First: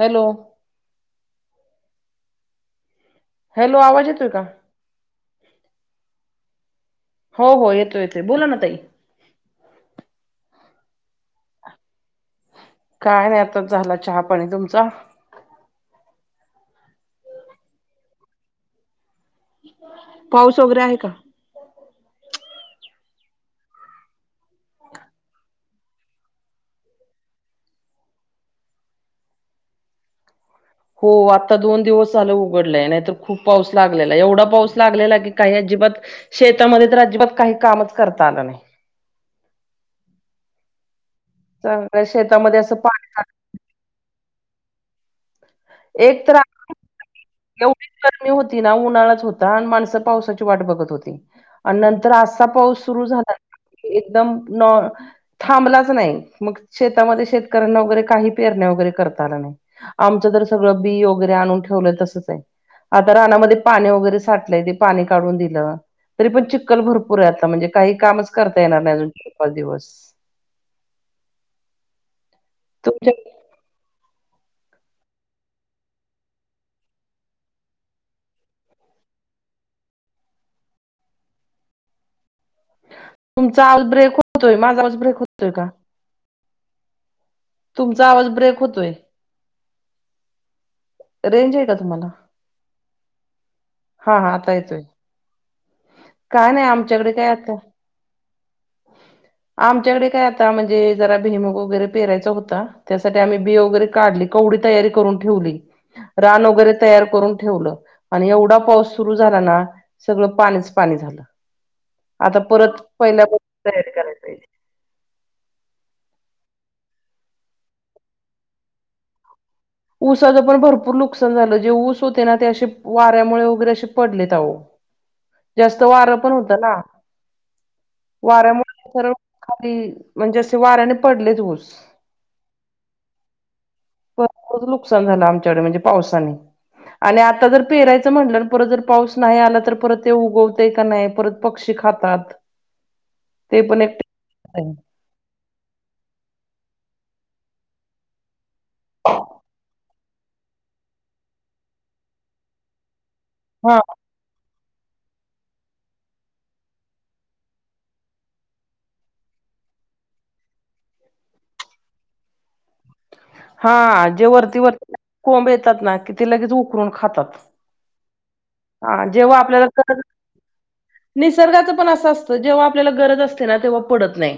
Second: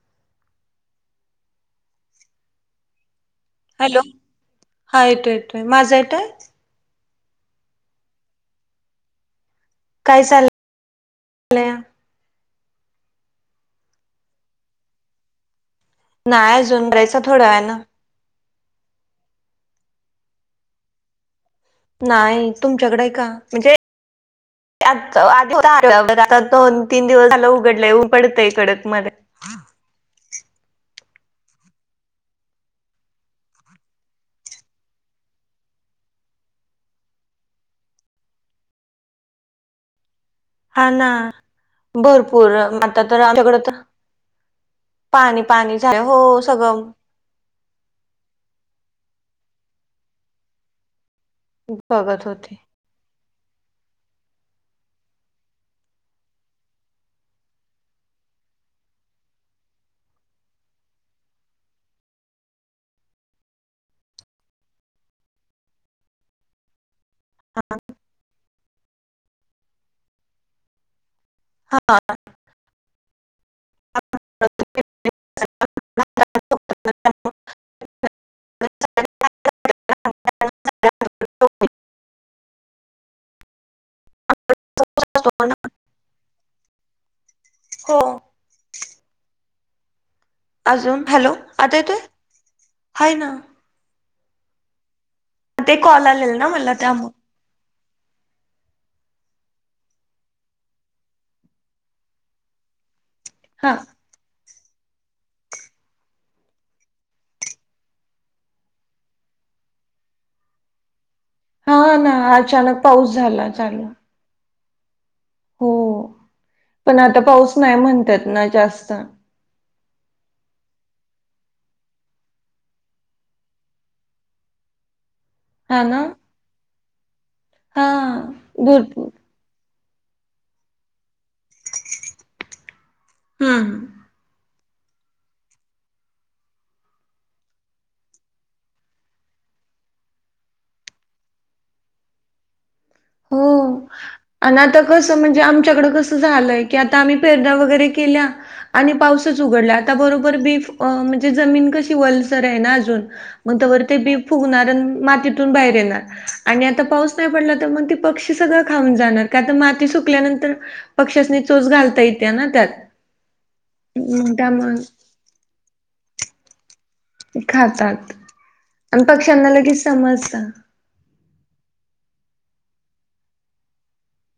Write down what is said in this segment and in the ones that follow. Hello. Hello आवाज येतोय का. हा येतोय येतोय, माझा येतोय. हो हो.. येतो येतोय, बोला ना ताई. काय चाललं. लया काय नाही आताच झाला, चहा पाणी तुमचा. नाही अजून करायचं, थोडा वेळान. पाऊस वगैरे आहे कां. नाही तुमच्याकडे आहे का? म्हणजे. आत आता आल दोन, तीन दिवस झालं उघडलंय उघडतय कडक मध्ये. [inaudible] हो आत्ता दोन दिवस झाले उघडलंय, नाहीतर खूप पाऊस लागलेला. एवढा पाऊस लागलेला की, काही अजिबात. शेतामध्ये तर, अजिबात काही कामच करता आलं नाही. हा ना सगळ्या भरपूर शेतामध्ये असं पा आता, तर आमच्याकड तर. पाणी पाणी झाल हो एक तर सगळं. एवढीच गरमी होती ना, उन्हाळाच होता आणि माणसं पावसाची वाट बघत होती. आणि नंतर बघत असा होते पाऊस सुरू झाला एकदम नॉ थांबलाच नाही मग, शेतामध्ये शेतकऱ्यांना वगैरे काही पेरण्या वगैरे करता आलं नाही. आमचं जर सगळं बी वगैरे, आणून ठेवलय तसंच. आता रानामध्ये पाणी वगैरे साठलेय ते पाणी काढून दिलं तरी पण ची चिकल भरपूर आहे आता म्हहणजे काही कामच करता येणार नाही अजून तीन, पाच दिवस हा. तुमच्या तुमचा आवाज ब्रेक होतोय माझा आवाज ब्रेक होतोय का? हो तुमचा आवाज ब्रेक होतोय. अजून हॅलो रेंज आहे का आता येतोय? तुम्हाला? हाय ना. हा हा आता येतोय ते कॉल आलेला ना काय नाय मला आमच्याकडे त्यामुळे ते आता. [inaudible] आमच्याकडे काय आता म्हणजे जरा भुईमूग वगैरे पेरायचा होता. त्यासाठी आम्ही बि हा वगैरे काढली कवडी तयारी करून ठेवली. रान वगैरे तयार करून ठेवलं आणि एवढा पाऊस सुरू झाला ना. सगळ पाणीच पाणी झालं. हा ना आता अचानक परत पाऊस पहिल्या झाला पासून चालू तयारी करावी हो पण आता पाऊस नाही म्हणतात ना जास्त. ऊसाचं पण भरपूर नुकसान झालं जे ऊस होते ना ते असे वाऱ्यामुळे वगैरे असे पडलेत अहो. जास्त ना वारं पण होत ना. हा वाऱ्यामुळे भरपूर सरळ खाली म्हणजे असे वाऱ्याने पडलेत ऊस. [inaudible] [unintelligible] खूप नुकसान झालं आमच्याकडे म्हणजे पावसाने. आणि, आता जर पेरायचं म्हटलं परत जर पाऊस नाही आला, तर परत ते उगवतय का नाही. परत पक्षी खातात. ते पण हो एक अन् आता कसं, म्हणजे आमच्याकडे कसं झालंय की, आता आम्ही पेरण्या वगैरे केल्या आणि पाऊसच उघडला. त्या बरोबर बीफ अ म्हणजे जमीन कशी वलसर आहे ना अजून, मग हा तवर ते बीफ फुगणार आणि मातीतून बाहेर येणार आणि आता पाऊस नाही पडला तर मग पक्षी सगळं खाऊन जाणार का तर माती सुकल्यानंतर पक्षासनी चोच घालता येते ना त्यात. हा जे मग वरती- त्यामुळे वरती कोंब येतात ना, की ते लगेच येऊन खातात. ते खातात हा आणि जेव्हा पक्ष्यांना आपल्याला लगेच समजत निसर्गाचं पण असं असतं, जेव्हा आपल्याला गरज असते ना तेव्हा पडत नाही.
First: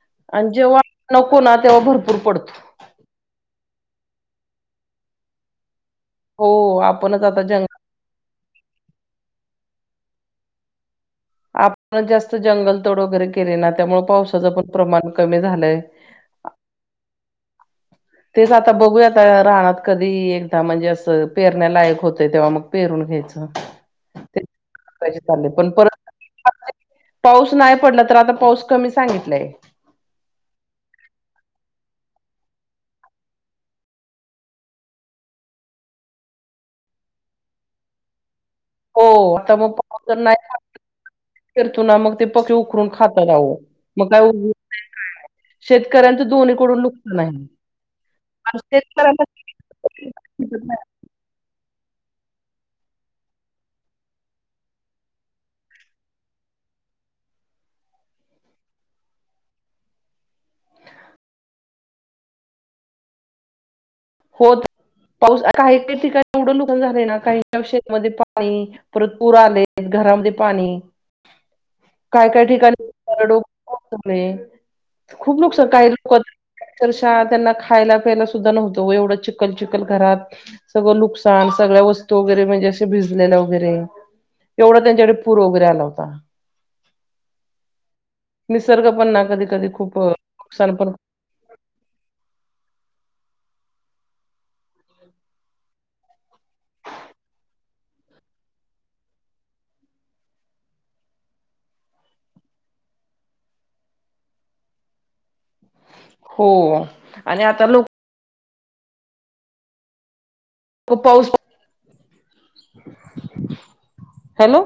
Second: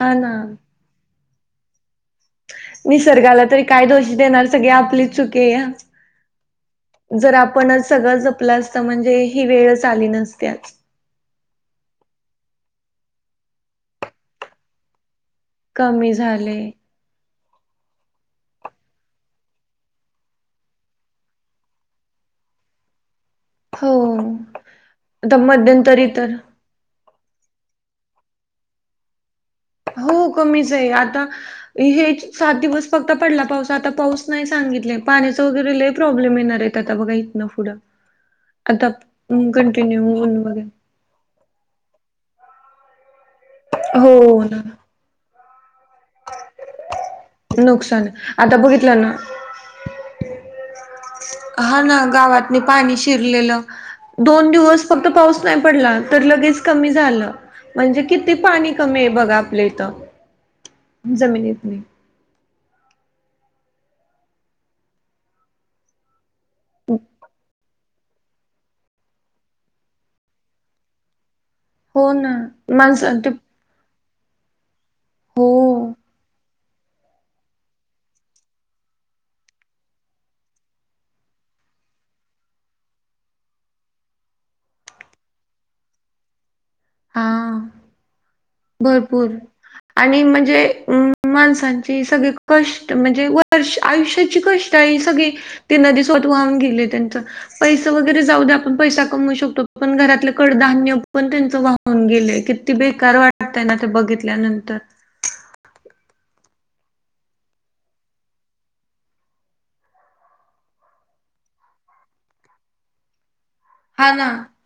हा ना आणि जेव्हा नको ना तेव्हा भरपूर पडतो. निसर्गाला तरी काय दोष देणार सगळी आपलीच चुक आहे. हो आपणच जर आता जंग आपणच सगळं जपलं असतं, म्हणजे ही वेळच आली नसते आज. आपणच जास्त जंगलतोड वगैरे केले ना, त्यामुळे पावसाचं पण प्रमाण कमी झालंय. कमी झाले. तेच आता बघूयात, रानात कधी एकदा म्हणजे असं पेरण्यालायक होतं, तेव्हा मग पेरून घ्यायचं. हो आता ते [inaudible] पण मध्यंतरी परत तर [inaudible] पाऊस नाही पडला तर, आता पाऊस कमी सांगितलाय. हो कमीच आहे आता हेच सात दिवस फक्त पडला पाऊस, आता पाऊस नाही सांगितलं, पाण्याच वगैरे लय प्रॉब्लेम येणार आहेत. आता बघा इथंन पुढं. [inaudible] आता कंटिन्यून ऊन मध्ये. करतो ना मग ते पके उखरून खातात अहो, मग काय हो उपयोग ना नाय काय नाय. शेतकऱ्यांचं दोन्हीकडून नुकसान आहे, नुकसान आता पाऊस तेच बघितलं ना करायला. [unintelligible] हा ना गावातनी पाणी शिरलेलं. दोन दिवस फक्त पाऊस नाही पडला तर लगेच कमी झालं म्हणजे किती पाणी कमी आहे बघा आपल्या इथं. जमिनीतनी. हो पाऊस, काही काही ठिकाणी एवढं नुकसान झाले ना, काही काही शेतामध्ये पाणी, परत पूर आले घरामध्ये पाणी. हो काय ना. काय ठिकाणी माणसां ते खूप लोक [inaudible] हो काही लोक [inaudible] अक्षरशा त्यांना खायला पियला सुद्धा नव्हतो एवढं चिखल चिखल घरात. सगळं नुकसान सगळ्या वस्तू वगैरे म्हणजे असे भिजलेला वगैरे एवढा त्यांच्याकडे पूर वगैरे आला होता. हा निसर्ग पण ना भरपूर कधी कधी खूप आणि म्हणजे नुकसान पण अम माणसांची सगळे कष्ट म्हणजे वर्ष आयुष्याची कष्ट आहे हे सगळी ते नदी स्वत वाहून गेले त्यांच पैसे वगैरे जाऊ द्या आपण पैसा कमवू शकतो पण घरातलं कडधान्य पण त्यांच वा होऊन गेले किती बेकार वाटतय ना ते बघितल्यानंतर. हो आणि आता लोक हो पाऊस हा ना. हॅलो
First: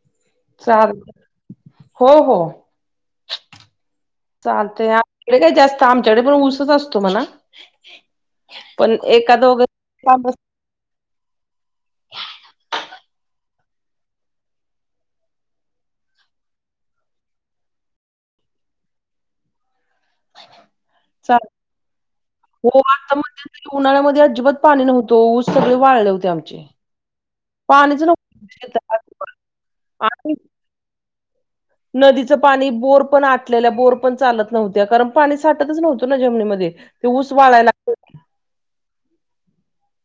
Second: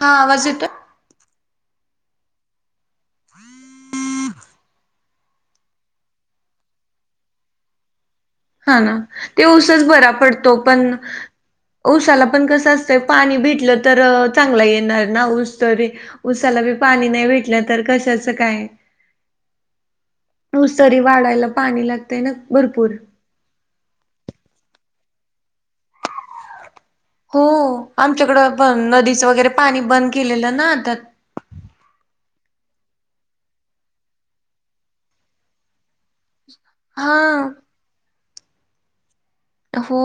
हा आवाज येतो चाल हो हो. चालतय आपलं काय जास्त आमच्याकडे पण ऊसच असतो म्हणा हा ना पण ते एखादं उसच बरा वगैरे पडतो पण ऊसाला पण कसं असतंय पाणी भेटलं तर चांगला येणार ना ऊस तरी उसाला बी पाणी नाही भेटलं तर कशाचं काय. [inaudible] ऊस तरी चाल. वाढायला पाणी लागतय ना हो भरपूर. आता मध्यंतरी उन्हाळ्यामध्ये अजिबात पाणी नव्हतो सगळे वाळले होते आमचे. हो पाणीच नव्हतं आमच्याकडं पण शेतात नदीचं वगैरे पाणी बंद आणि केलेलं ना आता. नदीचं पाणी बोर पण आटलेलं बोर पण चालत नव्हत्या कारण पाणी साठतच नव्हतं ना जमनीमध्ये. ते हा ऊस वाढाय लागतंय हो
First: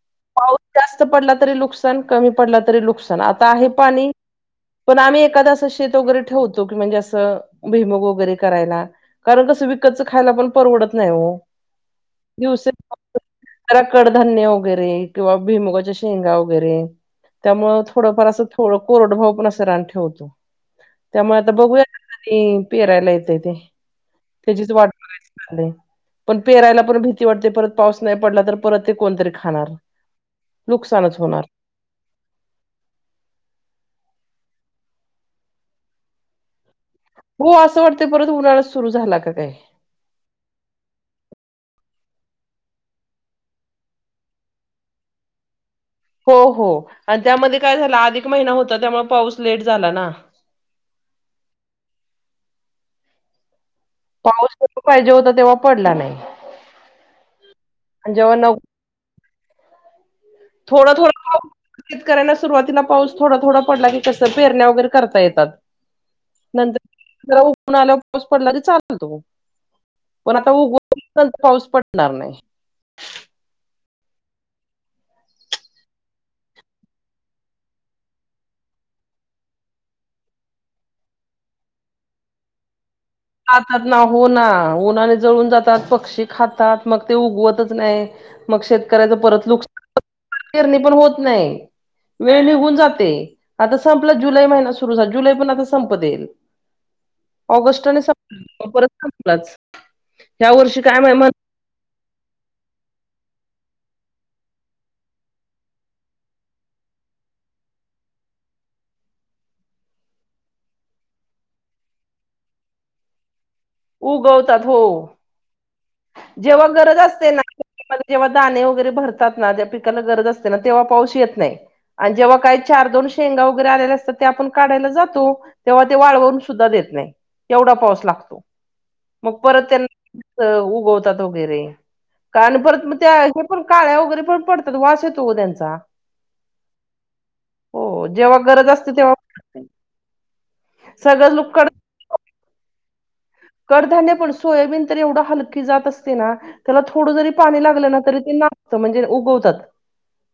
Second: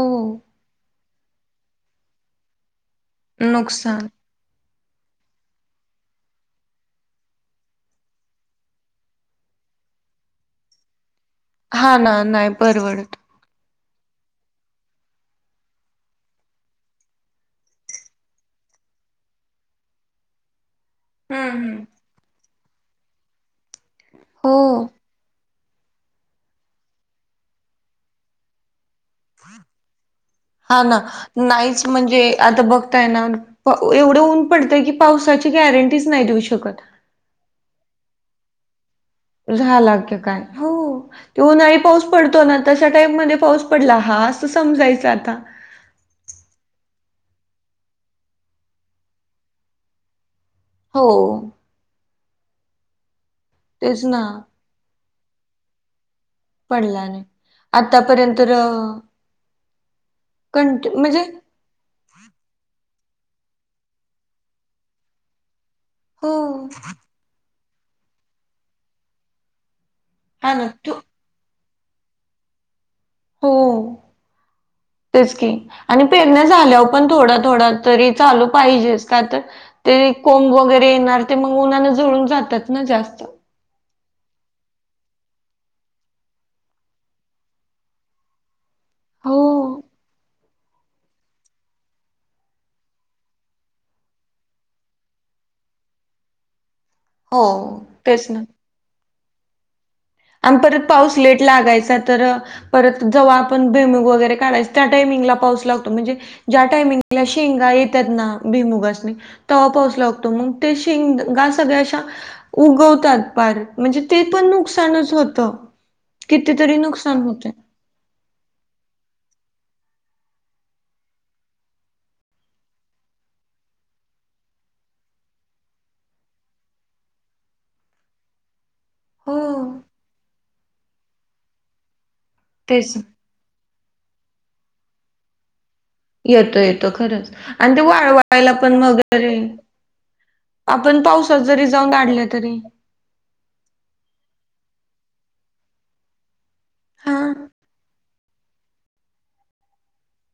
पाऊस जास्त पडला तरी नुकसान कमी पडला तरी नुकसान आता आहे नुकसान पाणी. पण आम्ही एखाद असं शेत वगैरे ठेवतो की म्हणजे असं भिमोग वगैरे करायला. कारण कसं विकतचं खायला पण परवडत नाही हो हा ना नाही दिवसे परवडत. जरा कडधान्य वगैरे किंवा भिमुगाच्या शेंगा वगैरे. त्यामुळं थोडंफार असं थोडं कोरड भाव पण असं रान ठेवतो. त्यामुळे हम्म आता बघूया हम्म ते पेरायला येतय ते त्याचीच हो वाट बघायचं पण पेरायला पण भीती वाटते परत पाऊस नाही पडला तर परत ते कोणतरी खाणार. हा ना नुकसानच होणार नाहीच म्हणजे आता बघताय ना एवढं ऊन पडतंय की पावसाची गॅरंटीच नाही देऊ शकत. हो असं वाटतय परत उन्हाळाच सुरू झाला का. काय झाला की काय हो. ते उन्हाळीत पाऊस पडतो ना तशा टाईम मध्ये पाऊस पडला हा असं समजायच आता. हो हो आणि त्यामध्ये काय झालं अधिक महिना होता त्यामुळे पाऊस लेट झाला ना. हो. तेच ना त्यामुळेस जिथं पाहिजे होता तेव्हा पडला नाही. पडला नाही आणि जेव्हा आतापर्यंत न कंट थोडा थोडा म्हणजे पाऊस शेतकऱ्यांना सुरुवातीला पाऊस थोडा थोडा पडला की कसं पेरण्या वगैरे करता येतात. हो नंतर जरा ऊन आल्यावर पाऊस पडला तर चालतो. पण आता हा ना तू उघंच पाऊस पडणार नाही. हो तेच की. आणि पेरण्या झाल्यावर पण थोडा थोडा तरी चालू पाहिजेच, का तर ते कोंब वगैरे येणार ते मग उन्हानं जळून जातात ना जास्त. खातात ना हो ना. उन्हाळ्यात जळून जातात, पक्षी खातात मग ते उगवतच नाही. मग शेतकऱ्याच हो. परत नुकसान पेरणी पण होत नाही. वेळ निघून जाते. आता संपला जुलै महिना सुरू झाल जुलै पण आता संपत येईल. हो ऑगस्टने सं तेच ना मग परत [unintelligible] लाच. आणि परत पाऊस लेट लागायचा. तर परत जवा आपण भुईमुग वगैरे काढायचं त्या टायमिंगला पाऊस लागतो. म्हणजे ज्या टाइमिंगला शेंगा येत्यात ना भुईमुगासनी तवा पाऊस लागतो, मग ते शेंगा सगळ्या अशा उगवतात बारीक. म्हणजे ते पण उगवतात हो. नुकसानच होतं. जेव्हा कितीतरी गरज नुकसान असते ना होतंय. जेव्हा दाणे वगैरे भरतात ना त्या पिकाला गरज असते ना तेव्हा पाऊस येत नाही. आणि जेव्हा काही चार दोन शेंगा वगैरे आलेले असतात ते आपण काढायला जातो. तेव्हा ते वाळवून सुद्धा देत नाही, एवढा पाऊस लागतो. मग हो परत त्यांना उगवतात वगैरे कारण परत मग तेच ना. त्या पण काळ्या वगैरे पण पडतात. वास येतो ओ त्यांचा येतो येतो खरंच आणि ते हो जेव्हा वाळवायला गरज पण असते तेव्हा वगैरे पडत नाही. आपण सगळंच पावसात लोक जरी कड जाऊन काढल्या तरी कडधान्य पण सोयाबीन तर एवढं हलकी जात असते ना त्याला थोडं जरी हा पाणी लागलं ना तरी ते नाचत म्हणजे उगवतात.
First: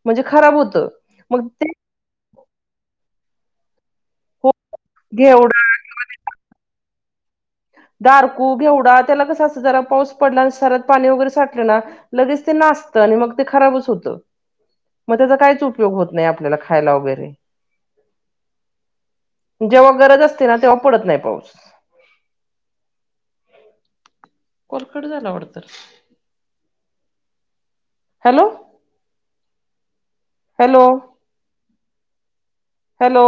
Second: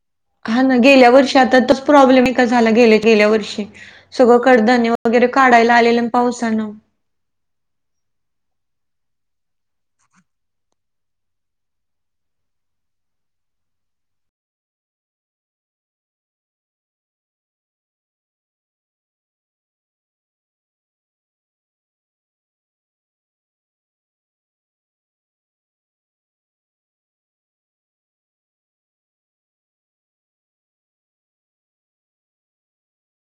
म्हणजे खराब हा ना होतं गेल्या वर्षी मग आता ते तर प्रॉब्लेम नाही का झाला गे-गेल्या वर्षी. सगळं हो, कडधान्य वगैरे घेवडा काढायला आलेलं आणि पावसानं दारकू घेवडा त्याला कस असं जरा पाऊस पडलं आणि सऱ्यात पाणी वगैरे साठलं ना लगेच ते नासतं आणि मग ते खराबच होतं. मग त्याचा कायच उपयोग होत नाही आपल्याला खायाला वगैरे. जेव्हा गरज असते ना, तेव्हा पडत नाही पाऊस. कॉल कट झाला वाटतं. Hello. Hello. Hello.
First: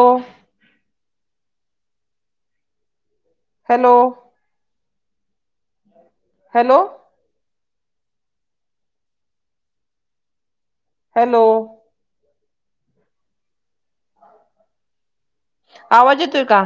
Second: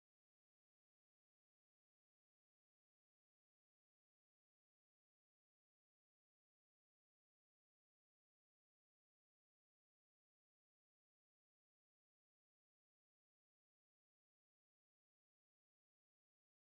Hello. Hello. Hello. आवाज येतोय का?